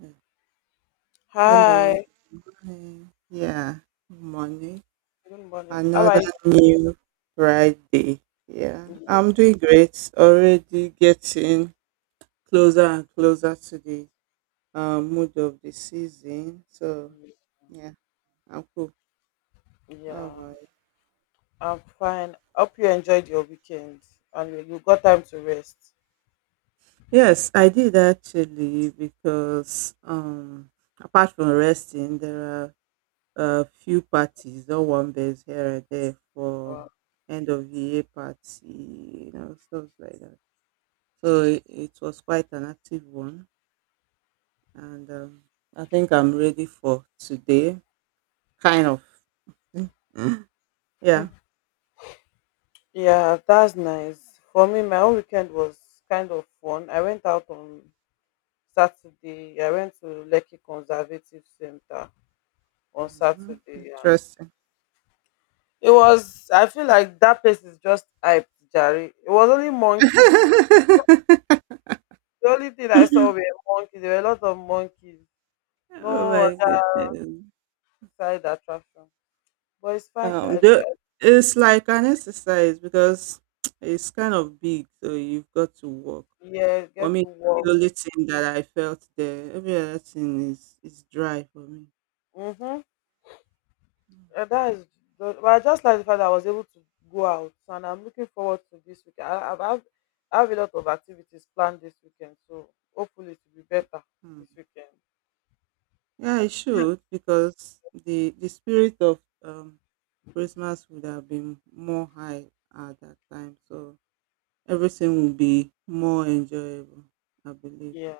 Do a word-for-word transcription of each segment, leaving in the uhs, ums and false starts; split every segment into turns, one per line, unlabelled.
Mm. Hello.
Hi,
Hi. Yeah. Good morning.
good morning. How
Another
are you?
new Friday. Yeah. I'm doing great. Already getting closer and closer to the uh, mood of the season. So, yeah, I'm cool. How
Yeah,
about you?
I'm fine. Hope you enjoyed your weekend and you you got time to rest.
Yes, I did actually because um, apart from resting, there are a few parties or one base here and there for
Uh,
end of the year party, you know, stuff like that. So it, it was quite an active one, and um, I think I'm ready for today. Kind of, yeah.
yeah, that's nice. For me, my own weekend was kind of fun. I went out on Saturday. I went to Lekki Conservative Center on
Mhm.
Saturday, and
Interesting.
it was. I feel like that place is just hyped, Jerry. It was only monkeys.
Oh
The only thing I saw were monkeys. There were a lot of monkeys.
my
No
goodness.
side attraction. But it's fine, sha. I-
Um, the,
I-
it's like an exercise because it's kind of big, so you've got to work.
yeah,
For
get
me,
to work.
the only thing that I felt there, every other thing is is dry for me.
Mm-hmm. And that is good, but I just like the fact that I was able to go out, so, and I'm looking forward to this weekend. I, I've, I've, I have a lot of activities planned this weekend, so hopefully it will be better
Hmm.
this weekend.
Yeah, I should because the the spirit of um Christmas would have been more high at that time, so everything would be more enjoyable, I believe.
Yeah.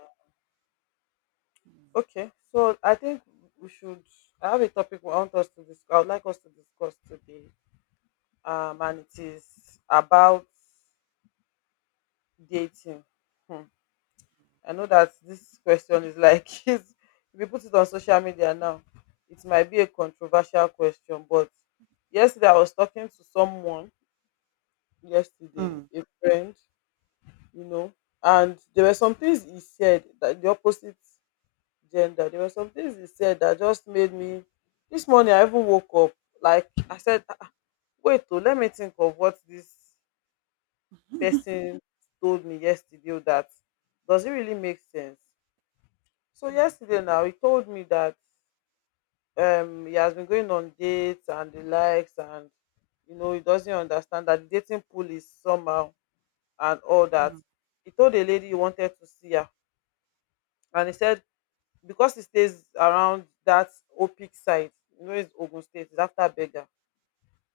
Okay. So I think we should. I have a topic I want us to discuss. I would like us to discuss today, um, and it is about dating. Hmm. I know that this question is like is if you put it on social media now, it might be a controversial question, but yesterday I was talking to someone yesterday,
Mm.
a friend, you know, and there were some things he said that the opposite gender. There were some things he said that just made me this morning I even woke up like I said, "Ah, ah, wait, oh, let me think of what this person told me yesterday oh, that does it really make sense?" So yesterday now he told me that um he has been going on dates and the likes, and you know he doesn't understand that the dating pool is somehow and all that.
Mm,
He told a lady he wanted to see her, and he said because he stays around that Opic side, you know, it's Ogun State, it's after Beggar.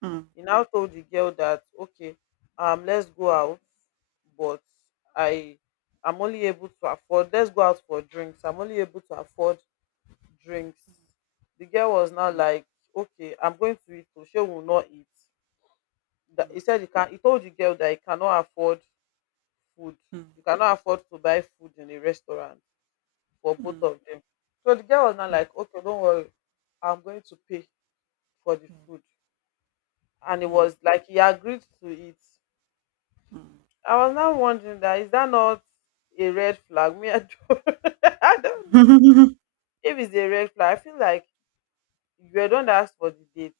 mm, mm,
He now told the girl that, okay, um let's go out, but i i'm only able to afford, let's go out for drinks, I'm only able to afford drinks. The girl was now
mm,
like, okay, I'm going to eat, so she will not eat. That he said he can, he told the girl that he cannot afford food.
mm,
You cannot afford to buy food in a restaurant for
mm,
both
mm,
of them. So the girl was now
mm,
like, okay, don't worry, I'm going to pay for the food, and it
mm,
was like he agreed to it.
mm,
I was now wondering, that is that not a red flag? Me, I don't, I don't know
mm,
if it's a red flag. I feel like you don't ask for the date.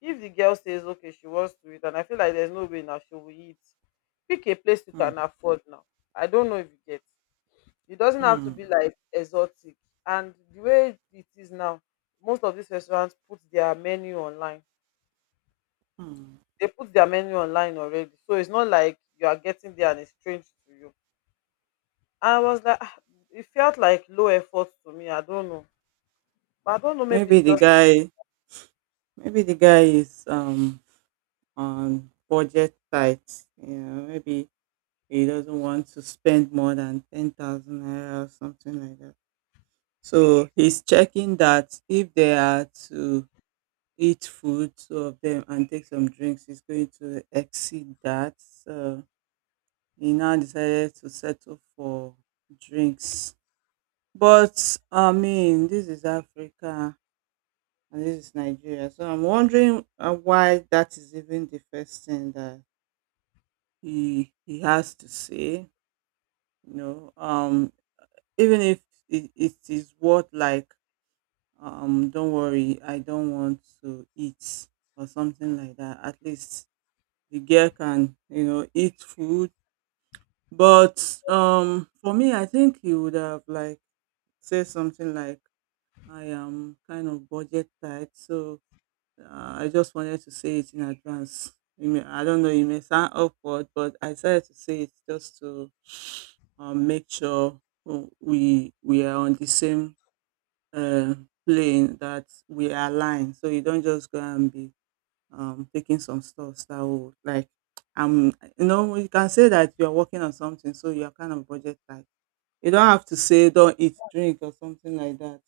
If the girl says okay, she wants to eat, and I feel like there's no way now she will eat. Pick a place you
mm,
can afford now. I don't know if you get. It doesn't have to be
mm.
like exotic. And the way it is now, most of these restaurants put their menu online.
Mm.
They put their menu online already, so it's not like you are getting there and it's strange to you. I was like, "Ah," it felt like low effort to me. I don't know, but I don't know. Maybe
Maybe
it's
the
just
guy, Maybe the guy is um on budget tight. You know, maybe he doesn't want to spend more than ten thousand naira or something like that. So he's checking that if they are to eat food, two of them, and take some drinks, he's going to exceed that. So he now decided to settle for drinks. But I mean, this is Africa and this is Nigeria. So I'm wondering uh, why that is even the first thing that he he has to say. You know, um, even if it, it is what, like um don't worry, I don't want to eat, or something like that. At least the girl can, you know, eat food. But um for me, I think he would have like said something like, I am kind of budget tight, so uh, I just wanted to say it in advance. You may- I don't know, it may sound awkward, but I decided to say it just to um, make sure uh, we we are on the same uh, playing, that we are aligned. So you don't just go and be um, taking some stuff that will like um you know, you can say that you are working on something, so you are kind of budget tight. You don't have to say don't eat, drink, or something like that.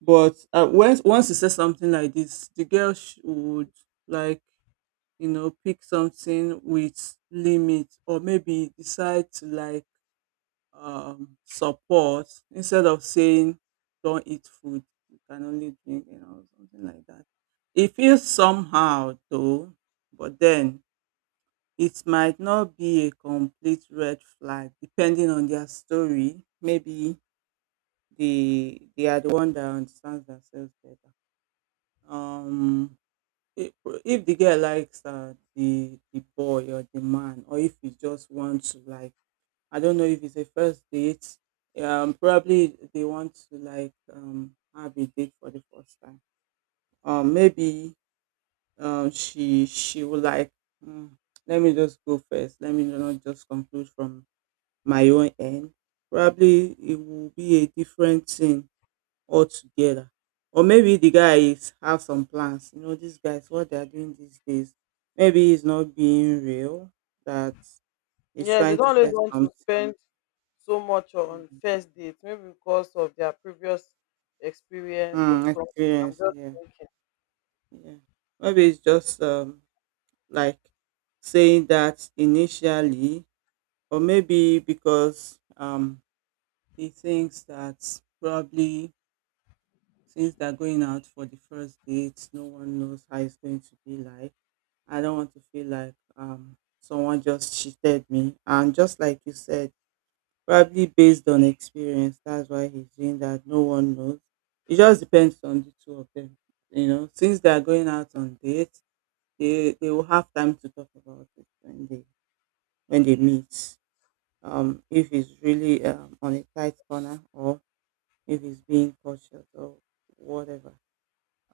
But uh, once once you say something like this, the girl sh- would like, you know, pick something with limit, or maybe decide to like um, support, instead of saying don't eat food, you can only drink, you know, something like that. It feels somehow though, but then it might not be a complete red flag depending on their story. Maybe they they are the one that understands themselves better. um if, if the girl likes uh, the the boy or the man, or if he just wants to like, I don't know if it's a first date. Um, probably they want to like um have a date for the first time. Um, maybe um she she would like, Hmm, let me just go first. Let me not just conclude from my own end. Probably it will be a different thing altogether. Or maybe the guys have some plans. You know, these guys, what they are doing these days. Maybe it's not being real. That he's
yes, they
trying
don't
to
always
test
want to
something.
spend so much
Hmm.
on first dates, maybe because of their previous experience or
Mm,
something. I'm
experience,
just
yeah,
thinking.
yeah. Maybe it's just um, like saying that initially, or maybe because um, he thinks that probably since they're going out for the first date, no one knows how it's going to be like. I don't want to feel like um, someone just cheated me. And just like you said, probably based on experience, that's why he's doing that. No one knows. It just depends on the two of them. You know, since they are going out on dates, they they will have time to talk about it when they when they meet. Um, if it's really um, on a tight corner, or if it's being cautious or whatever.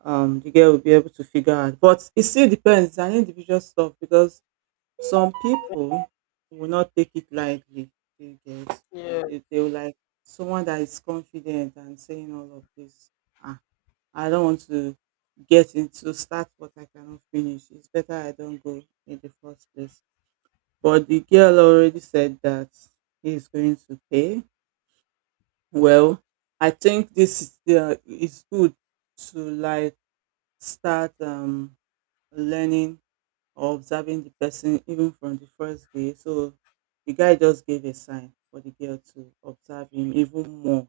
Um, the girl will be able to figure out. But it still depends. It's an individual stuff because some people will not take it lightly, you get.
Yeah.
They they will like someone that is confident and saying all of this, Ah, I don't want to get into, start what I cannot finish. It's better I don't go in the first place. But the girl already said that he is going to pay. Well, I think this is the, is good to like start um learning or observing the person even from the first day. So the guy just gave a sign for the girl to observe him even more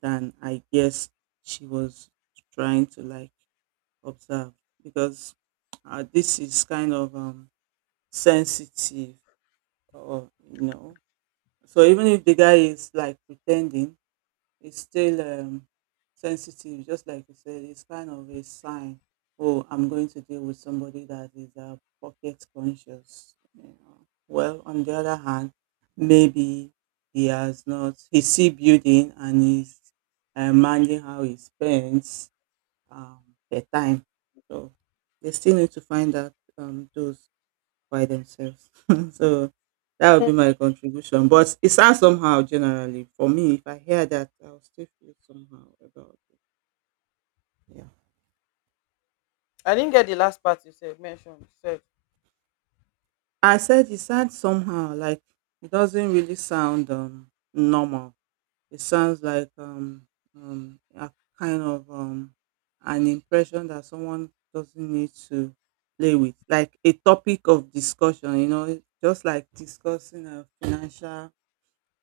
than I guess she was trying to like observe, because uh, this is kind of um, sensitive or, you know. So even if the guy is like pretending, it's still um, sensitive, just like you said. It's kind of a sign. Oh, I'm going to deal with somebody that is uh, pocket conscious. You know. Well, on the other hand, maybe he has not. He's still building, and he's uh, managing how he spends um, the time. So they still need to find out um, those by themselves. So that would be
Hmm.
my contribution. But it sounds somehow generally for me. If I hear that, I'll still feel somehow about it. Yeah,
I didn't get the last part you said mentioned. You said,
I said it sounds somehow like it doesn't really sound um, normal. It sounds like um, um, a kind of um, an impression that someone doesn't need to play with, like a topic of discussion. You know, just like discussing a financial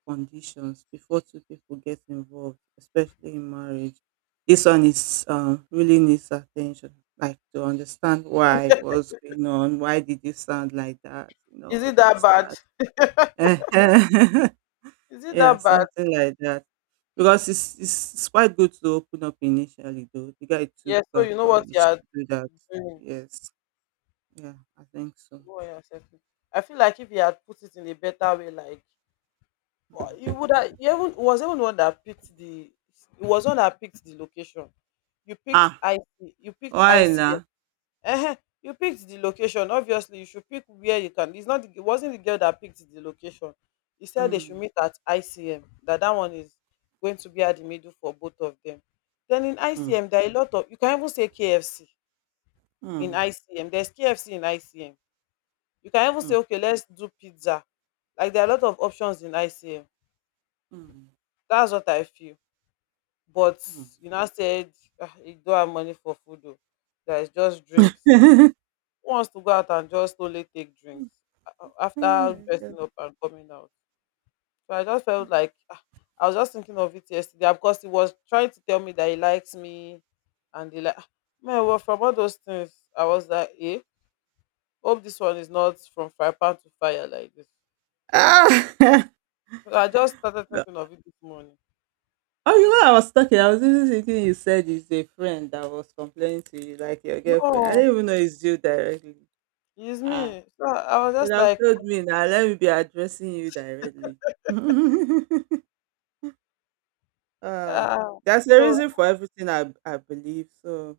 conditions before two people get involved, especially in marriage. This one is um, really needs attention, like to understand why, what's going on, why did you sound like that, you know,
is
all
it that
this
bad?
that.
Is it
Yeah,
that bad?
something like that. Because it's, it's it's quite good to open up initially, though. The guy took
Yeah, so
uh,
you know what you
courage to
are
do that.
doing.
Yes, yeah, I think so.
You know what you are setting. I feel like if you had put it in a better way, like, or you
Mm.
would have, you even was even one that picked the, it was one that picked the location. You picked
Ah,
I C, you picked
why
I C S.
now?
Ehen, you picked the location. Obviously, you should pick where you can. It's not the, it wasn't the girl that picked the location. He said they should
Mm,
meet at I C M. That that one is going to be at the middle for both of them. Then in
mm,
I C M, there are a lot of, you can even say KFC in
mm,
ICM. There's KFC in ICM. You can even say,
mm,
okay, let's do pizza. Like there are a lot of options in I C M.
mm,
That's what I feel. But
mm.
you know, I said, "Ah, you don't have money for food. Though. There is just drinks." Who wants to go out and just slowly take drinks a- a-
Oh
after
my
dressing
God.
up and coming out? So I just felt like, ah, I was just thinking of it yesterday, ah, because he was trying to tell me that he likes me, and he like, ah, man, well, from all those things I was like, eh, hope this one is not from fire pan to fire like this.
Ah!
So I just started thinking of it this morning.
Oh, you know, I was talking. I was even thinking you said it's a friend that was complaining to you, like your girlfriend. I
No,
didn't even know it's you directly.
it's
Ah,
me. So I was
you would
just
have
like,
told me now. Let me be addressing you directly. Um,
ah,
that's the
so
reason for everything I I believe. So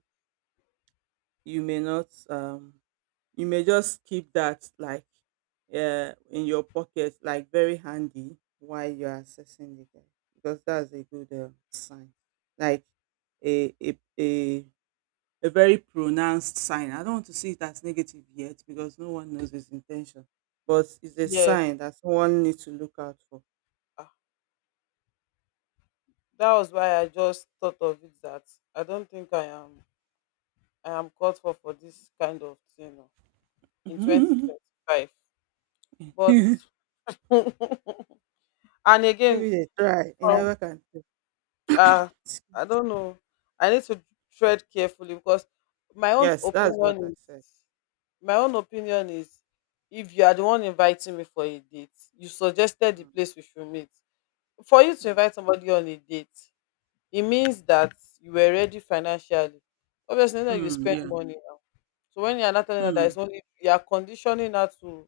you may not um you may just keep that like uh, in your pocket, like very handy while you're accessing the guy, because that's a good uh, sign, like a, a a a very pronounced sign. I don't want to see it as negative yet because no one knows his intention, but it's a
yes,
sign that someone needs to look out for.
ah, that was why I just thought of it that I don't think I am I am called for for this kind of thing oh, in twenty twenty-five. But
Give
and again,
it a try. You
um,
never can tell.
uh, I don't know. I need to tread carefully because my own
Yes, that's what
opinion
I
is
said.
my own opinion is if you are the one inviting me for a date, you suggested the
Mm.
place we should meet. For you to
Mm.
invite somebody on a date, it means that you were ready financially. Obviously, now you
Mm,
spend
yeah.
money now. So when you are not telling her that
Mm.
it's only, you are conditioning her to,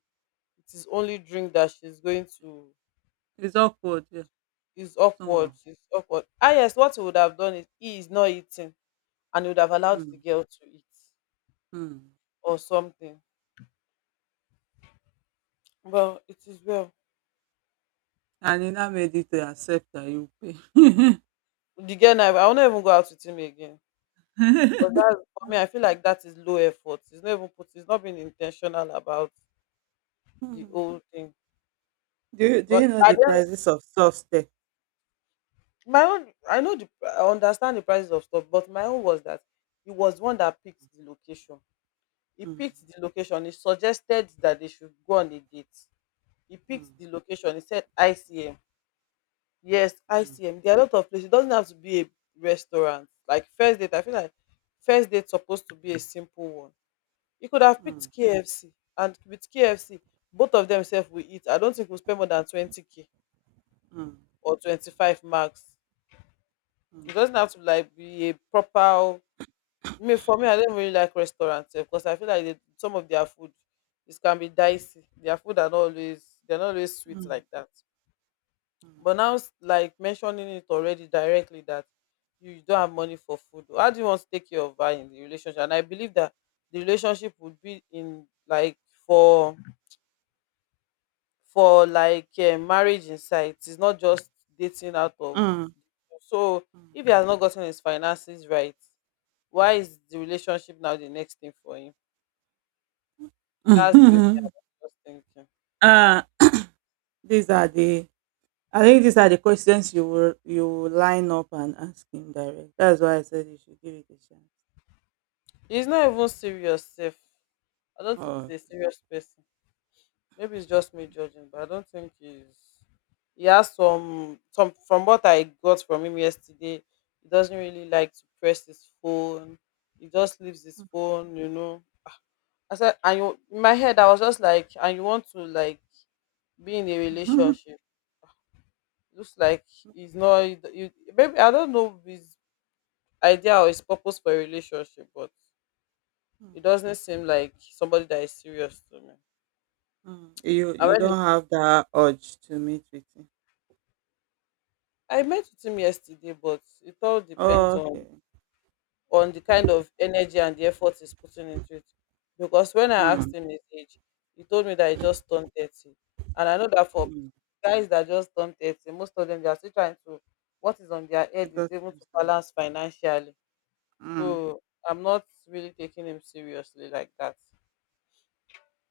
it is only drink that she's going to,
It's awkward. Yeah.
it's awkward,
Somehow.
she's awkward, ah, yes, what he would have done is he is not eating, and he would have allowed the
Mm,
girl to eat
mm.
or something. Well, it is well.
And he now made it to accept that you pay.
The girl now, I will not even go out with him again, because that's, for me I feel like that is low effort. It's not even put, it's not being intentional about the
Mm.
whole thing.
Do you, do
But
you know
I
the
don't,
prices of soft tech?
my own I know the, I understand the prices of stuff, but my own was that he was the one that picked the location. He
Mm,
picked the location. He suggested that they should go on a date. He picked
mm,
the location. He said I C M. Yes,
mm,
I C M. There are a lot of places. It doesn't have to be a restaurant. Like first date, I feel like first date supposed to be a simple one. He could have picked
mm,
K F C, and with K F C, both of themselves will eat. I don't think we'll spend more than twenty k
mm,
or twenty five max.
mm,
It doesn't have to like be a proper, me for me, I don't really like restaurants because I feel like they, some of their food, it can be dicey. Their food are not always, they're not always sweet
mm,
like that. But now, s- like mentioning it already directly that you don't have money for food. How do you want to take care of her in the relationship? And I believe that the relationship would be in like for for like uh, marriage inside. It's not just dating out of.
mm,
So if he has not gotten his finances right, why is the relationship now the next thing for him?
mm,
That's the way I
mm.
was thinking.
uh, these are the, I think these are the questions you will, you will line up and ask him direct. That's why I said you should give it a chance.
He's not even serious, safe. I don't think he's
Oh.
a serious person. Maybe it's just me judging, but I don't think he's. He has some some from what I got from him yesterday. He doesn't really like to press his phone. He just leaves his phone, you know. I said, and you, in my head, I was just like, and you want to like be in a
Hmm.
relationship? Looks like he's not. You, maybe I don't know his idea or his purpose for a relationship, but it
Mm,
doesn't seem like somebody that is serious to me.
mm. You
I
you
really,
don't have that urge to meet with him.
I met with him yesterday, but it all depends
Oh,
on
okay.
on the kind of energy and the effort he's putting into it. Because when I
Mm,
asked him his age, he told me that he just turned thirty. And I know that for
mm.
guys that just turned thirty, most of them they are still trying to what is on their
The
head is
God
able to
Himself.
balance financially.
Mm,
So I'm not really taking him seriously like that.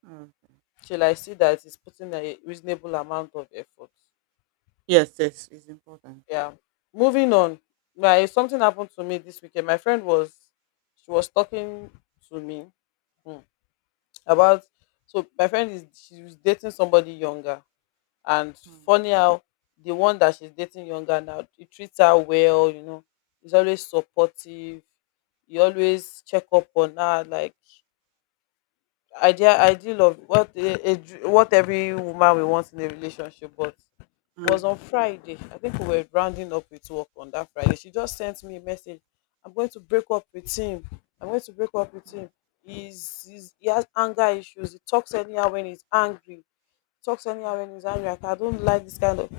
mm.
Till I see that he's putting a reasonable amount of effort.
Yes, yes, it's important.
Yeah. Moving on. My something happened to me this weekend. My friend was she was talking to me hmm, about so my friend is she was dating somebody younger, and
Mm,
funny how the one that she's dating younger now, he treats her well, you know, he's always supportive, he always check up on her like idea ideal of what a, a, dr- what every woman will want in a relationship, but was
mm,
on Friday. I think we were rounding up with work on that Friday. She just sent me a message. I'm going to break up with him. I'm going to break up with him. He's, he's he has anger issues. He talks anyhow when he's angry. He talks
mm,
anyhow when he's angry. Like, I don't like this kind of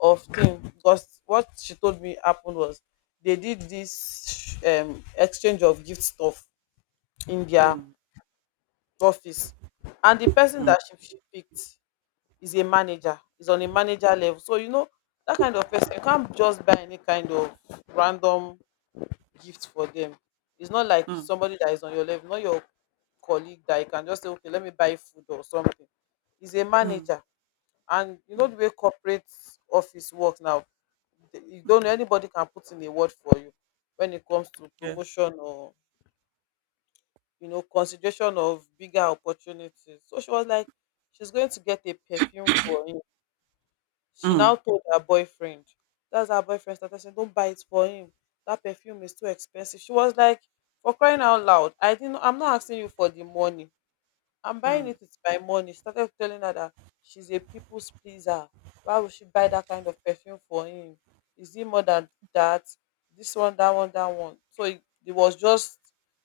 of thing, because what she told me happened was they did this um exchange of gift stuff in their
mm,
office, and the person
mm,
that she, she picked is a manager, is on a manager level, so you know that kind of person, you can't just buy any kind of random gift for them. It's not like
mm,
somebody that is on your level, not your colleague that you can just say, okay, let me buy food or something. Is a manager. And you know
mm,
the way corporate office works now, th- you don't know,
mm.
anybody can put in a word for you when it comes to
Yeah.
promotion or, you know, consideration of bigger opportunities. So she was like, she's going to get a perfume for him. She now
Mm,
told her boyfriend. That's, her boyfriend started saying, don't buy it for him, that perfume is too expensive. She was like, for crying out loud, I didn't, I'm not asking you for the money, I'm buying
mm,
it with my money. Started telling her that she's a people's pleaser. Why would she buy that kind of perfume for him? Is it more than that? This one, that one, that one. So it, it was just,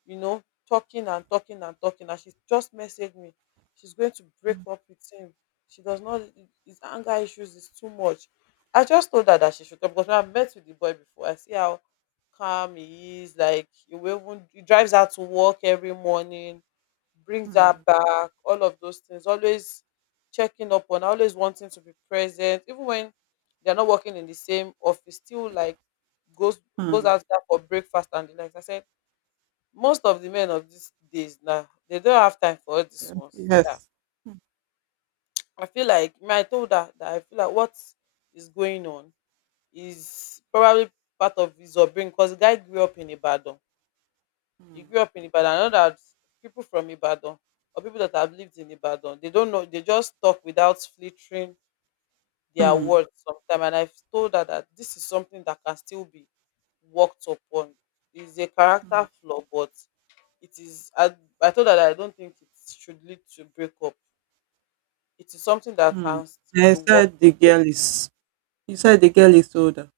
you know, talking and talking and talking. And she just messaged me, she's going to break up with him. She does not, his anger issues is too much. I just told her that she should come, because when I met with the boy before, I see how calm he is. Like, he will even, he drives out to work every morning, brings her
mm,
back, all of those things, always checking up on her, always wanting to be present, even when they're not working in the same office, still like goes goes
mm.
out there for breakfast and the likes. I said most of the men of these days now, they don't have time for all these ones. Yeah.
Yes.
I feel like, me, I told her that I feel like what is going on is probably part of his upbringing, because the guy grew up in Ibadan, you
Mm,
grew up in Ibadan. I know that people from Ibadan, or people that have lived in Ibadan, they don't know, they just talk without filtering their
mm,
words sometimes. And I've told her that this is something that can still be worked upon. It's a
mm,
character flaw, but it is, I, I told her that I don't think it should lead to breakup. It is something that
mm.
can
And
still
you
be worked.
said the girl is. You said the girl is older.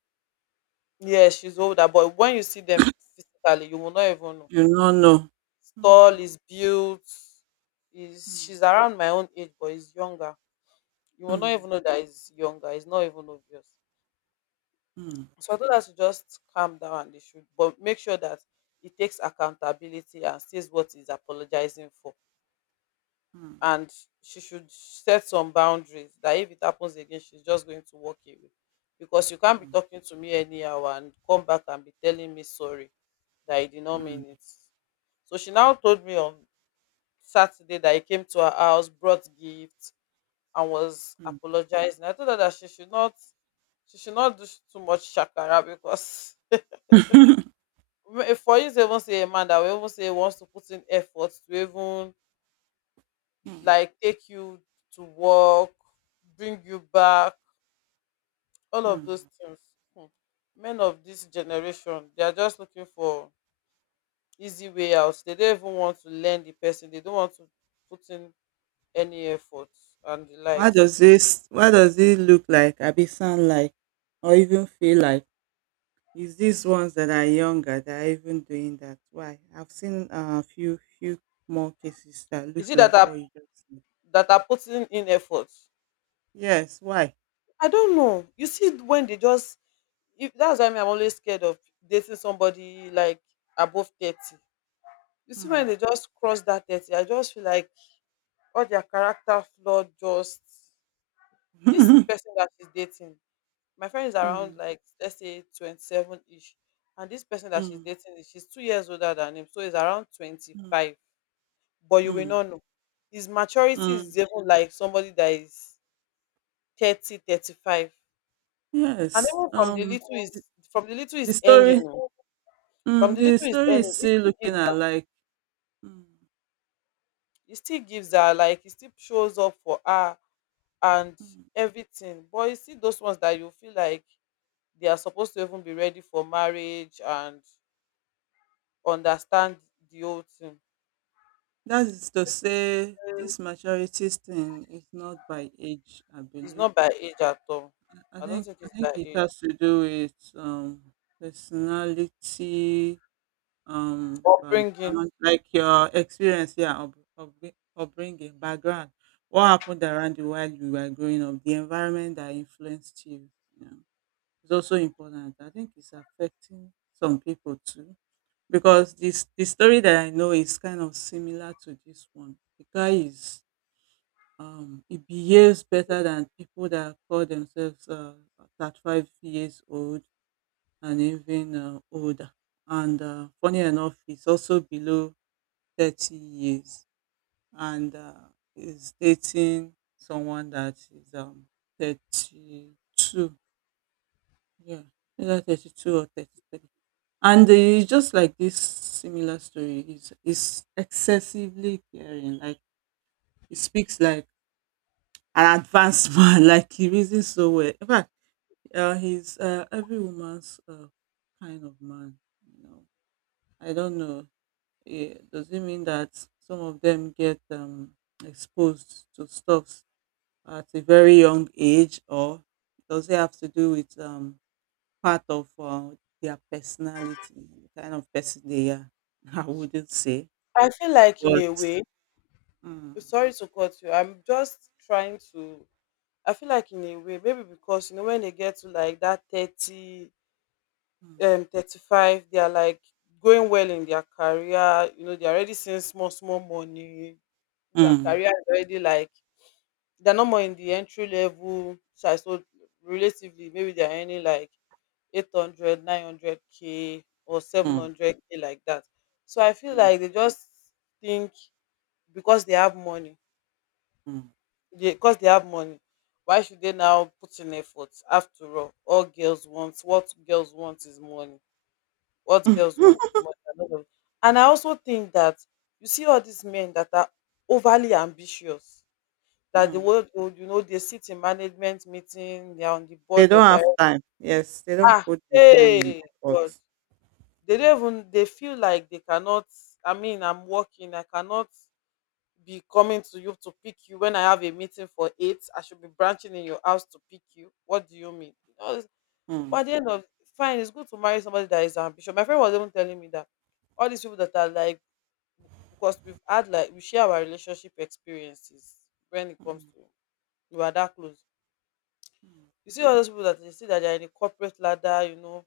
Yeah, she's older, but when you see them physically, you will not even know.
You don't know.
He's tall,
Okay.
is built, is,
Mm,
she's around my own age, but is younger. You will not
mm,
even know that he's younger. It's not even obvious.
mm,
So I told her to just calm down, and they should, but make sure that he takes accountability and says what he's apologizing for. And she should set some boundaries that if it happens again, she's just going to walk away. Because you can't be
mm,
talking to me anyhow and come back and be telling me sorry, that I did not
mm,
mean it. So she now told me on Saturday that he came to her house, brought gifts, and was
mm, mm.
apologizing. I told her that she should not she should not do sh- too much shakara, because m- for you to even say, a man that will even say he wants to put in effort to even
Mm.
like take you to work, bring you back, all of
Mm.
those things. Hmm. Men of this generation, they are just looking for easy way out. They don't even want to learn the person, they don't want to put in any effort and the
Why
likes.
does this, why does it look like, abi sound like, or even feel like, is these ones that are younger that are even doing that? Why? I've seen a uh, few few more cases that
Is
looks
it that
like
are
what you just said.
that are putting in effort?
Yes, why?
I don't know. You see, when they just, if that's why me, I'm always scared of dating somebody like above thirty. You see, when they
Hmm.
just cross that thirty, I just feel like all their character flaw just, this
Mm,
person that she's dating. My friend is around,
mm,
like let's say twenty-seven ish, and this person that she's
mm,
dating is, she's two years older than him, so he's around twenty-five. But you will
mm,
not know. His maturity
mm.
is even like somebody that is thirty, thirty-five. And
Yes.
even from the
Um
little
the,
is, from the little
the
is ending,
story,
oh, from
mm,
the
the
little is
story is
ending, it
still
still
looking
gives her,
alike. Mm,
it still gives her like, it still shows up for her and
mm.
everything. But you see those ones that you feel like they are supposed to even be ready for marriage and understand the whole thing.
That is to say, this maturity thing is not by age, I
It's
believe.
not by age at all.
I
I don't
think
think
I
it's by
think it
age.
has to do with um personality, um
Upbringing.
background, like your experience, yeah, up, upbri- upbringing, background. What happened around you while you were growing up, the environment that influenced you, you know, is also important. I think it's affecting some people too. Because this the story that I know is kind of similar to this one. The guy is um, he behaves better than people that call themselves uh, thirty-five years old and even uh, older. And uh, funny enough, he's also below thirty years, and uh, is dating someone that is um, thirty-two. Yeah, either thirty-two or thirty-three. And it's just like this similar story. He's, he's excessively caring. Like, he speaks like an advanced man, like he reasons so well. In fact, uh, he's uh, every woman's uh, kind of man. You know, I don't know. Eh, does it mean that some of them get um, exposed to stuff at a very young age, or does it have to do with um, part of uh, their personality, the kind of person they are? I wouldn't say,
I feel like in
but.
a way,
Mm,
Sorry to cut you, I'm just trying to. I feel like in a way, maybe because, you know, when they get to like that thirty,
mm,
um thirty-five, they are like going well in their career, you know, they're already seeing small small money, their
mm,
career is already like, they're not more in the entry level side, so relatively maybe they're earning like eight hundred, nine hundred k or seven hundred k, like that. So I feel
mm,
like they just think, because they have money,
mm,
they, because they have money why should they now put in effort? After all all girls want, what girls want is money, what girls want
mm.
is more than all. And I also think that, you see all these men that are overly ambitious, that the
Mm.
world, you know, they sit in management meeting, they are on the
They
board
don't
of
have
directors,
time. Yes, they don't
ah,
put the time and
hey,
effort.
god, they don't even, they feel like they cannot, I mean, I'm working, I cannot be coming to you to pick you, when I have a meeting for eight I should be branching in your house to pick you, what do you mean, you know, it's-
Mm,
but at the end of, fine, it's good to marry somebody that is ambitious. My friend was even telling me that all these people that are like, because we've had like, we share our relationship experiences when it comes
mm,
to, we are that close.
mm,
You see all those people that they see that they're in the corporate ladder, you know,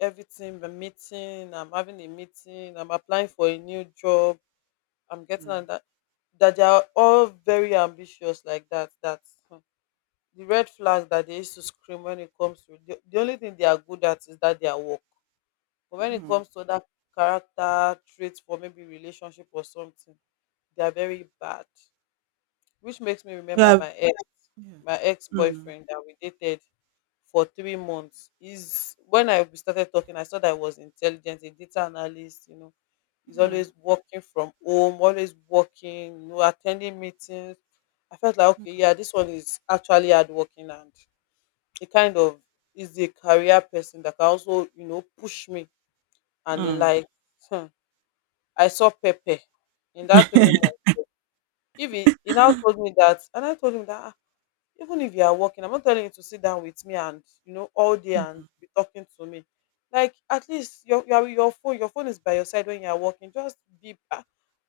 everything, the meeting, I'm having a meeting, I'm applying for a new job, I'm getting on
mm,
that, that they are all very ambitious like that. That, hmm, the red flag that they used to scream when it comes to the, the only thing they are good at is that their work. But when it
mm.
comes to that character traits for maybe relationship or something, they are very bad. Which makes me remember
Yeah.
my ex,
Yeah.
my
Mm,
ex-boyfriend that we dated for three months. Is when I started talking, I saw that I was intelligent, a data analyst, you know, he's
mm,
always working from home, always working, you know, attending meetings. I felt like, okay,
mm,
yeah, this one is actually hardworking, and he kind of is a career person that can also, you know, push me. And he
mm,
like, hmm, I saw pepe in that three months. If he, he now told me that, and I told him that, "Ah, even if you are working, I'm not telling you to sit down with me and, you know, all day and
mm,
be talking to me, like at least your, your, your phone your phone is by your side when you are working, just be, ah,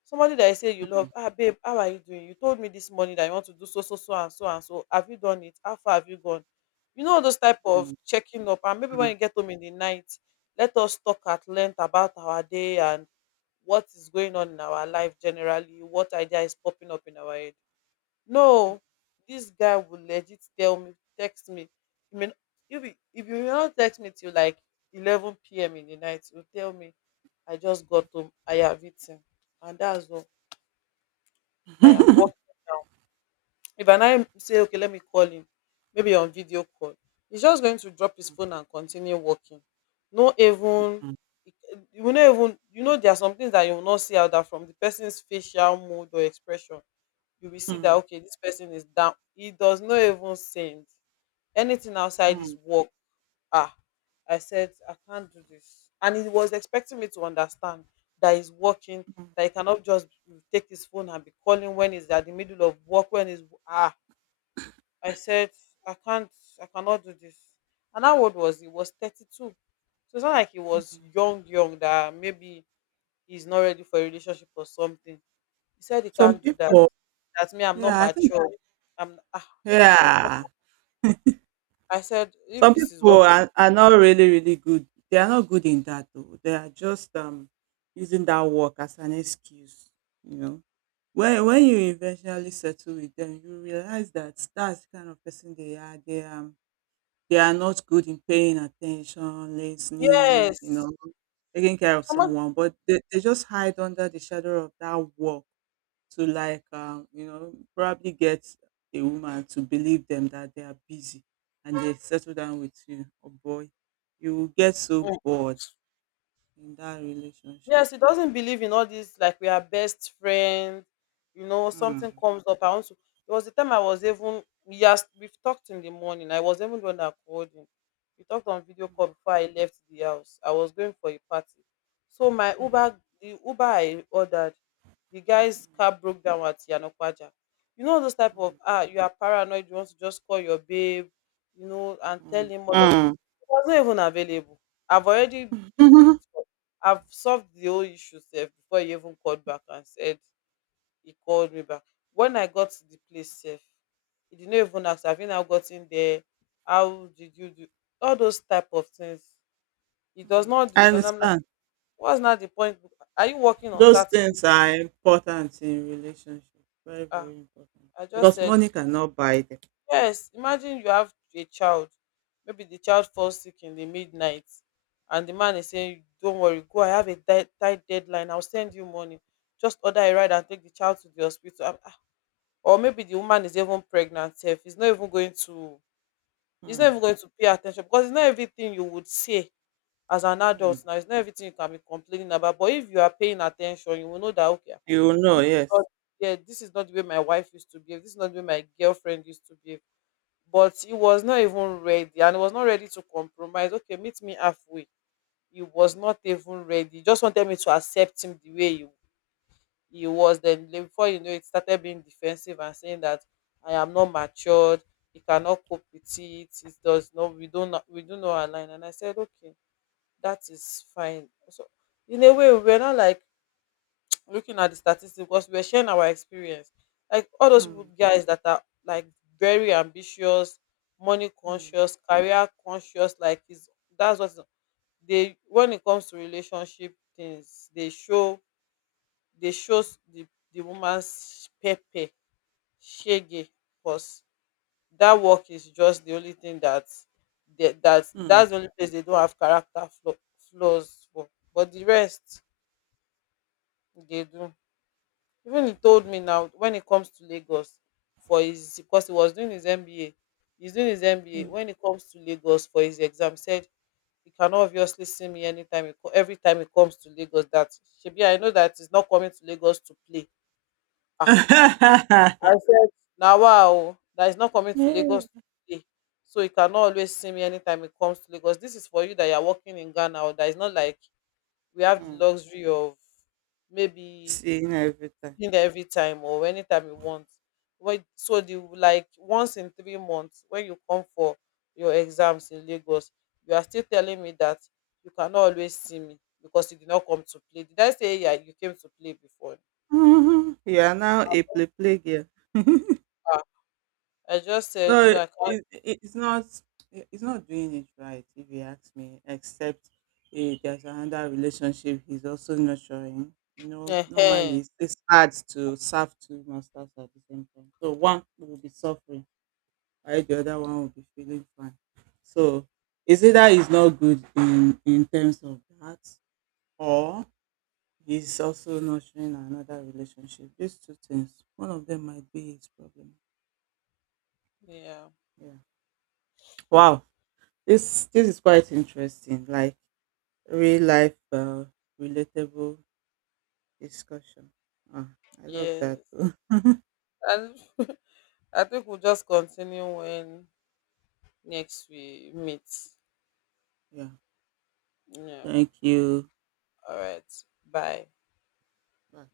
somebody that I say you love,
mm,
ah, babe, how are you doing, you told me this morning that you want to do so so so and so and so, have you done it, how far have you gone, you know, those type of
mm,
checking up, and maybe when
mm,
you get home in the night, let us talk at length about our day and what is going on in our life generally, what idea is popping up in our head." No, this guy will legit tell me, text me, I mean, if you, if you not text me till like eleven p m in the night, you will tell me, "I just got home, I have eaten," and that's all. I am working now. If I now say, okay, let me call him, maybe on video call, he's just going to drop his phone and continue working. No, even you will not even you know there are some things that you will not see out that from the person's facial mood or expression. You will see that,
mm,
okay, this person is down, he does not even send anything outside his
mm,
work. ah I said I can't do this, and he was expecting me to understand that he's working,
mm.
that he cannot just take his phone and be calling when he's at the middle of work, when he's ah I said I can't, I cannot do this. And how old was he? He was thirty-two, so it's not like he was young young that maybe he's not ready for a relationship or something. He said he
Some
can't do that,
people,
that me I'm not
yeah, I think,
mature. I'm ah I said,
yeah,
I said if
some
this is what,
people are, are not really, really good. They are not good in that, though. They are just um using that work as an excuse, you know. When when you eventually settle with them, you realize that that's the kind of person they are. They um they are not good in paying attention, listening, you
yes.
know, taking care of
Someone,
someone, but they, they just hide under the shadow of that wall to like um you know, probably get a woman to believe them that they are busy, and they settle down with you. Oh boy, you will get so bored in that relationship.
yes, he doesn't believe in all this, like we are best friends, you know, something
Mm.
comes up. I want to, there was the time I was even, yes, we've talked in the morning. I was even the one that called him. We talked on video call before I left the house. I was going for a party. So my
Mm.
Uber the Uber I ordered, the guy's
Mm.
car broke down at Yanokwaja. You know those type of, ah, you are paranoid, you want to just call your babe, you know, and tell
Mm.
him all of this.
Mm.
It was not even available. I've already
Mm. Mm.
I've solved the whole issue sef before he even called back and said, he called me back. When I got to the place sef, he did not even ask, have you now gotten there? How did you do? All those type of things. He does
Hmm.
not do
I
it. And I'm like,
understand.
what's not the point? Are you working on
Those
Saturday?
things are important in relationship. Very, very
Ah,
important.
I just
Because
said,
money cannot buy them.
yes, imagine you have a child. Maybe the child falls sick in the midnight, and the man is saying, "Don't worry, go. I have a tight, tight deadline. I'll send you money. Just order a ride and take the child to the hospital." Ah, ah. Or maybe the woman is even pregnant. If he's not even going to, he's not even
Hmm.
going to pay attention, because it's not everything you would say as an
Hmm.
adult. Now it's not everything you can be complaining about. But if you are paying attention, you will know that, okay, ah,
You will
this
know,
is not,
yes.
yeah, this is not the way my wife used to behave. This is not the way my girlfriend used to behave. But he was not even ready, and he was not ready to compromise, okay, meet me halfway. He was not even ready, he just wanted me to accept him the way he, he was. Then le- before you know it, started being defensive and saying that I am not matured, he cannot cope with it, it does not, we don't we do not align. And I said, okay, that is fine. So in a way, we were not like looking at the statistics, because we we're sharing our experience. Like all those people,
Hmm.
guys that are like very ambitious, money
Hmm.
conscious, career conscious, like is, that's what they, when it comes to relationship things, they show, they show the the woman's pepe shege, because that work is just the only thing that they, that
Hmm.
that's the only place they don't have character flaw, flaws for. But the rest they do. Even he told me, now when it comes to Lagos for his, because he was doing his M B A. He's doing his M B A.
Hmm.
When it comes to Lagos for his exam, said he cannot obviously see me anytime he, co- every time he comes to Lagos. That Shebi, I know that he's not coming to Lagos to play. Ah, I said, now wow, that he's not coming to Lagos to
Yeah.
play. So he cannot always see me anytime he comes to Lagos. This is for you that you're working in Ghana, or that is not like we have the
Hmm.
luxury of, maybe,
Seeing everything.
cleaned every time or anytime you want. When, so the, like, once in three months when you come for your exams in Lagos, you are still telling me that you cannot always see me because you did not come to play. Did I say yeah, you came to play before?
Mhm. You are now a play play girl.
Ah, I just said
No,
no,
it,
I can't.
it it's not it- it's not doing it right if you ask me, except eh, there's another relationship he's also nurturing. You know, normally
Ehen.
it's, it's hard to serve two masters at the same time. So one will be suffering while the other one will be feeling fine. So it's either he's not good in in terms of that, or he's also nurturing another relationship. These two things. One of them might be his problem.
Yeah,
Yeah. Wow. This this is quite interesting, like real life uh, relatable discussion. Ah, I love
yes.
that.
And I think we'll just continue when next we meet.
Yeah,
Yeah.
thank you.
All right. Bye.
Bye.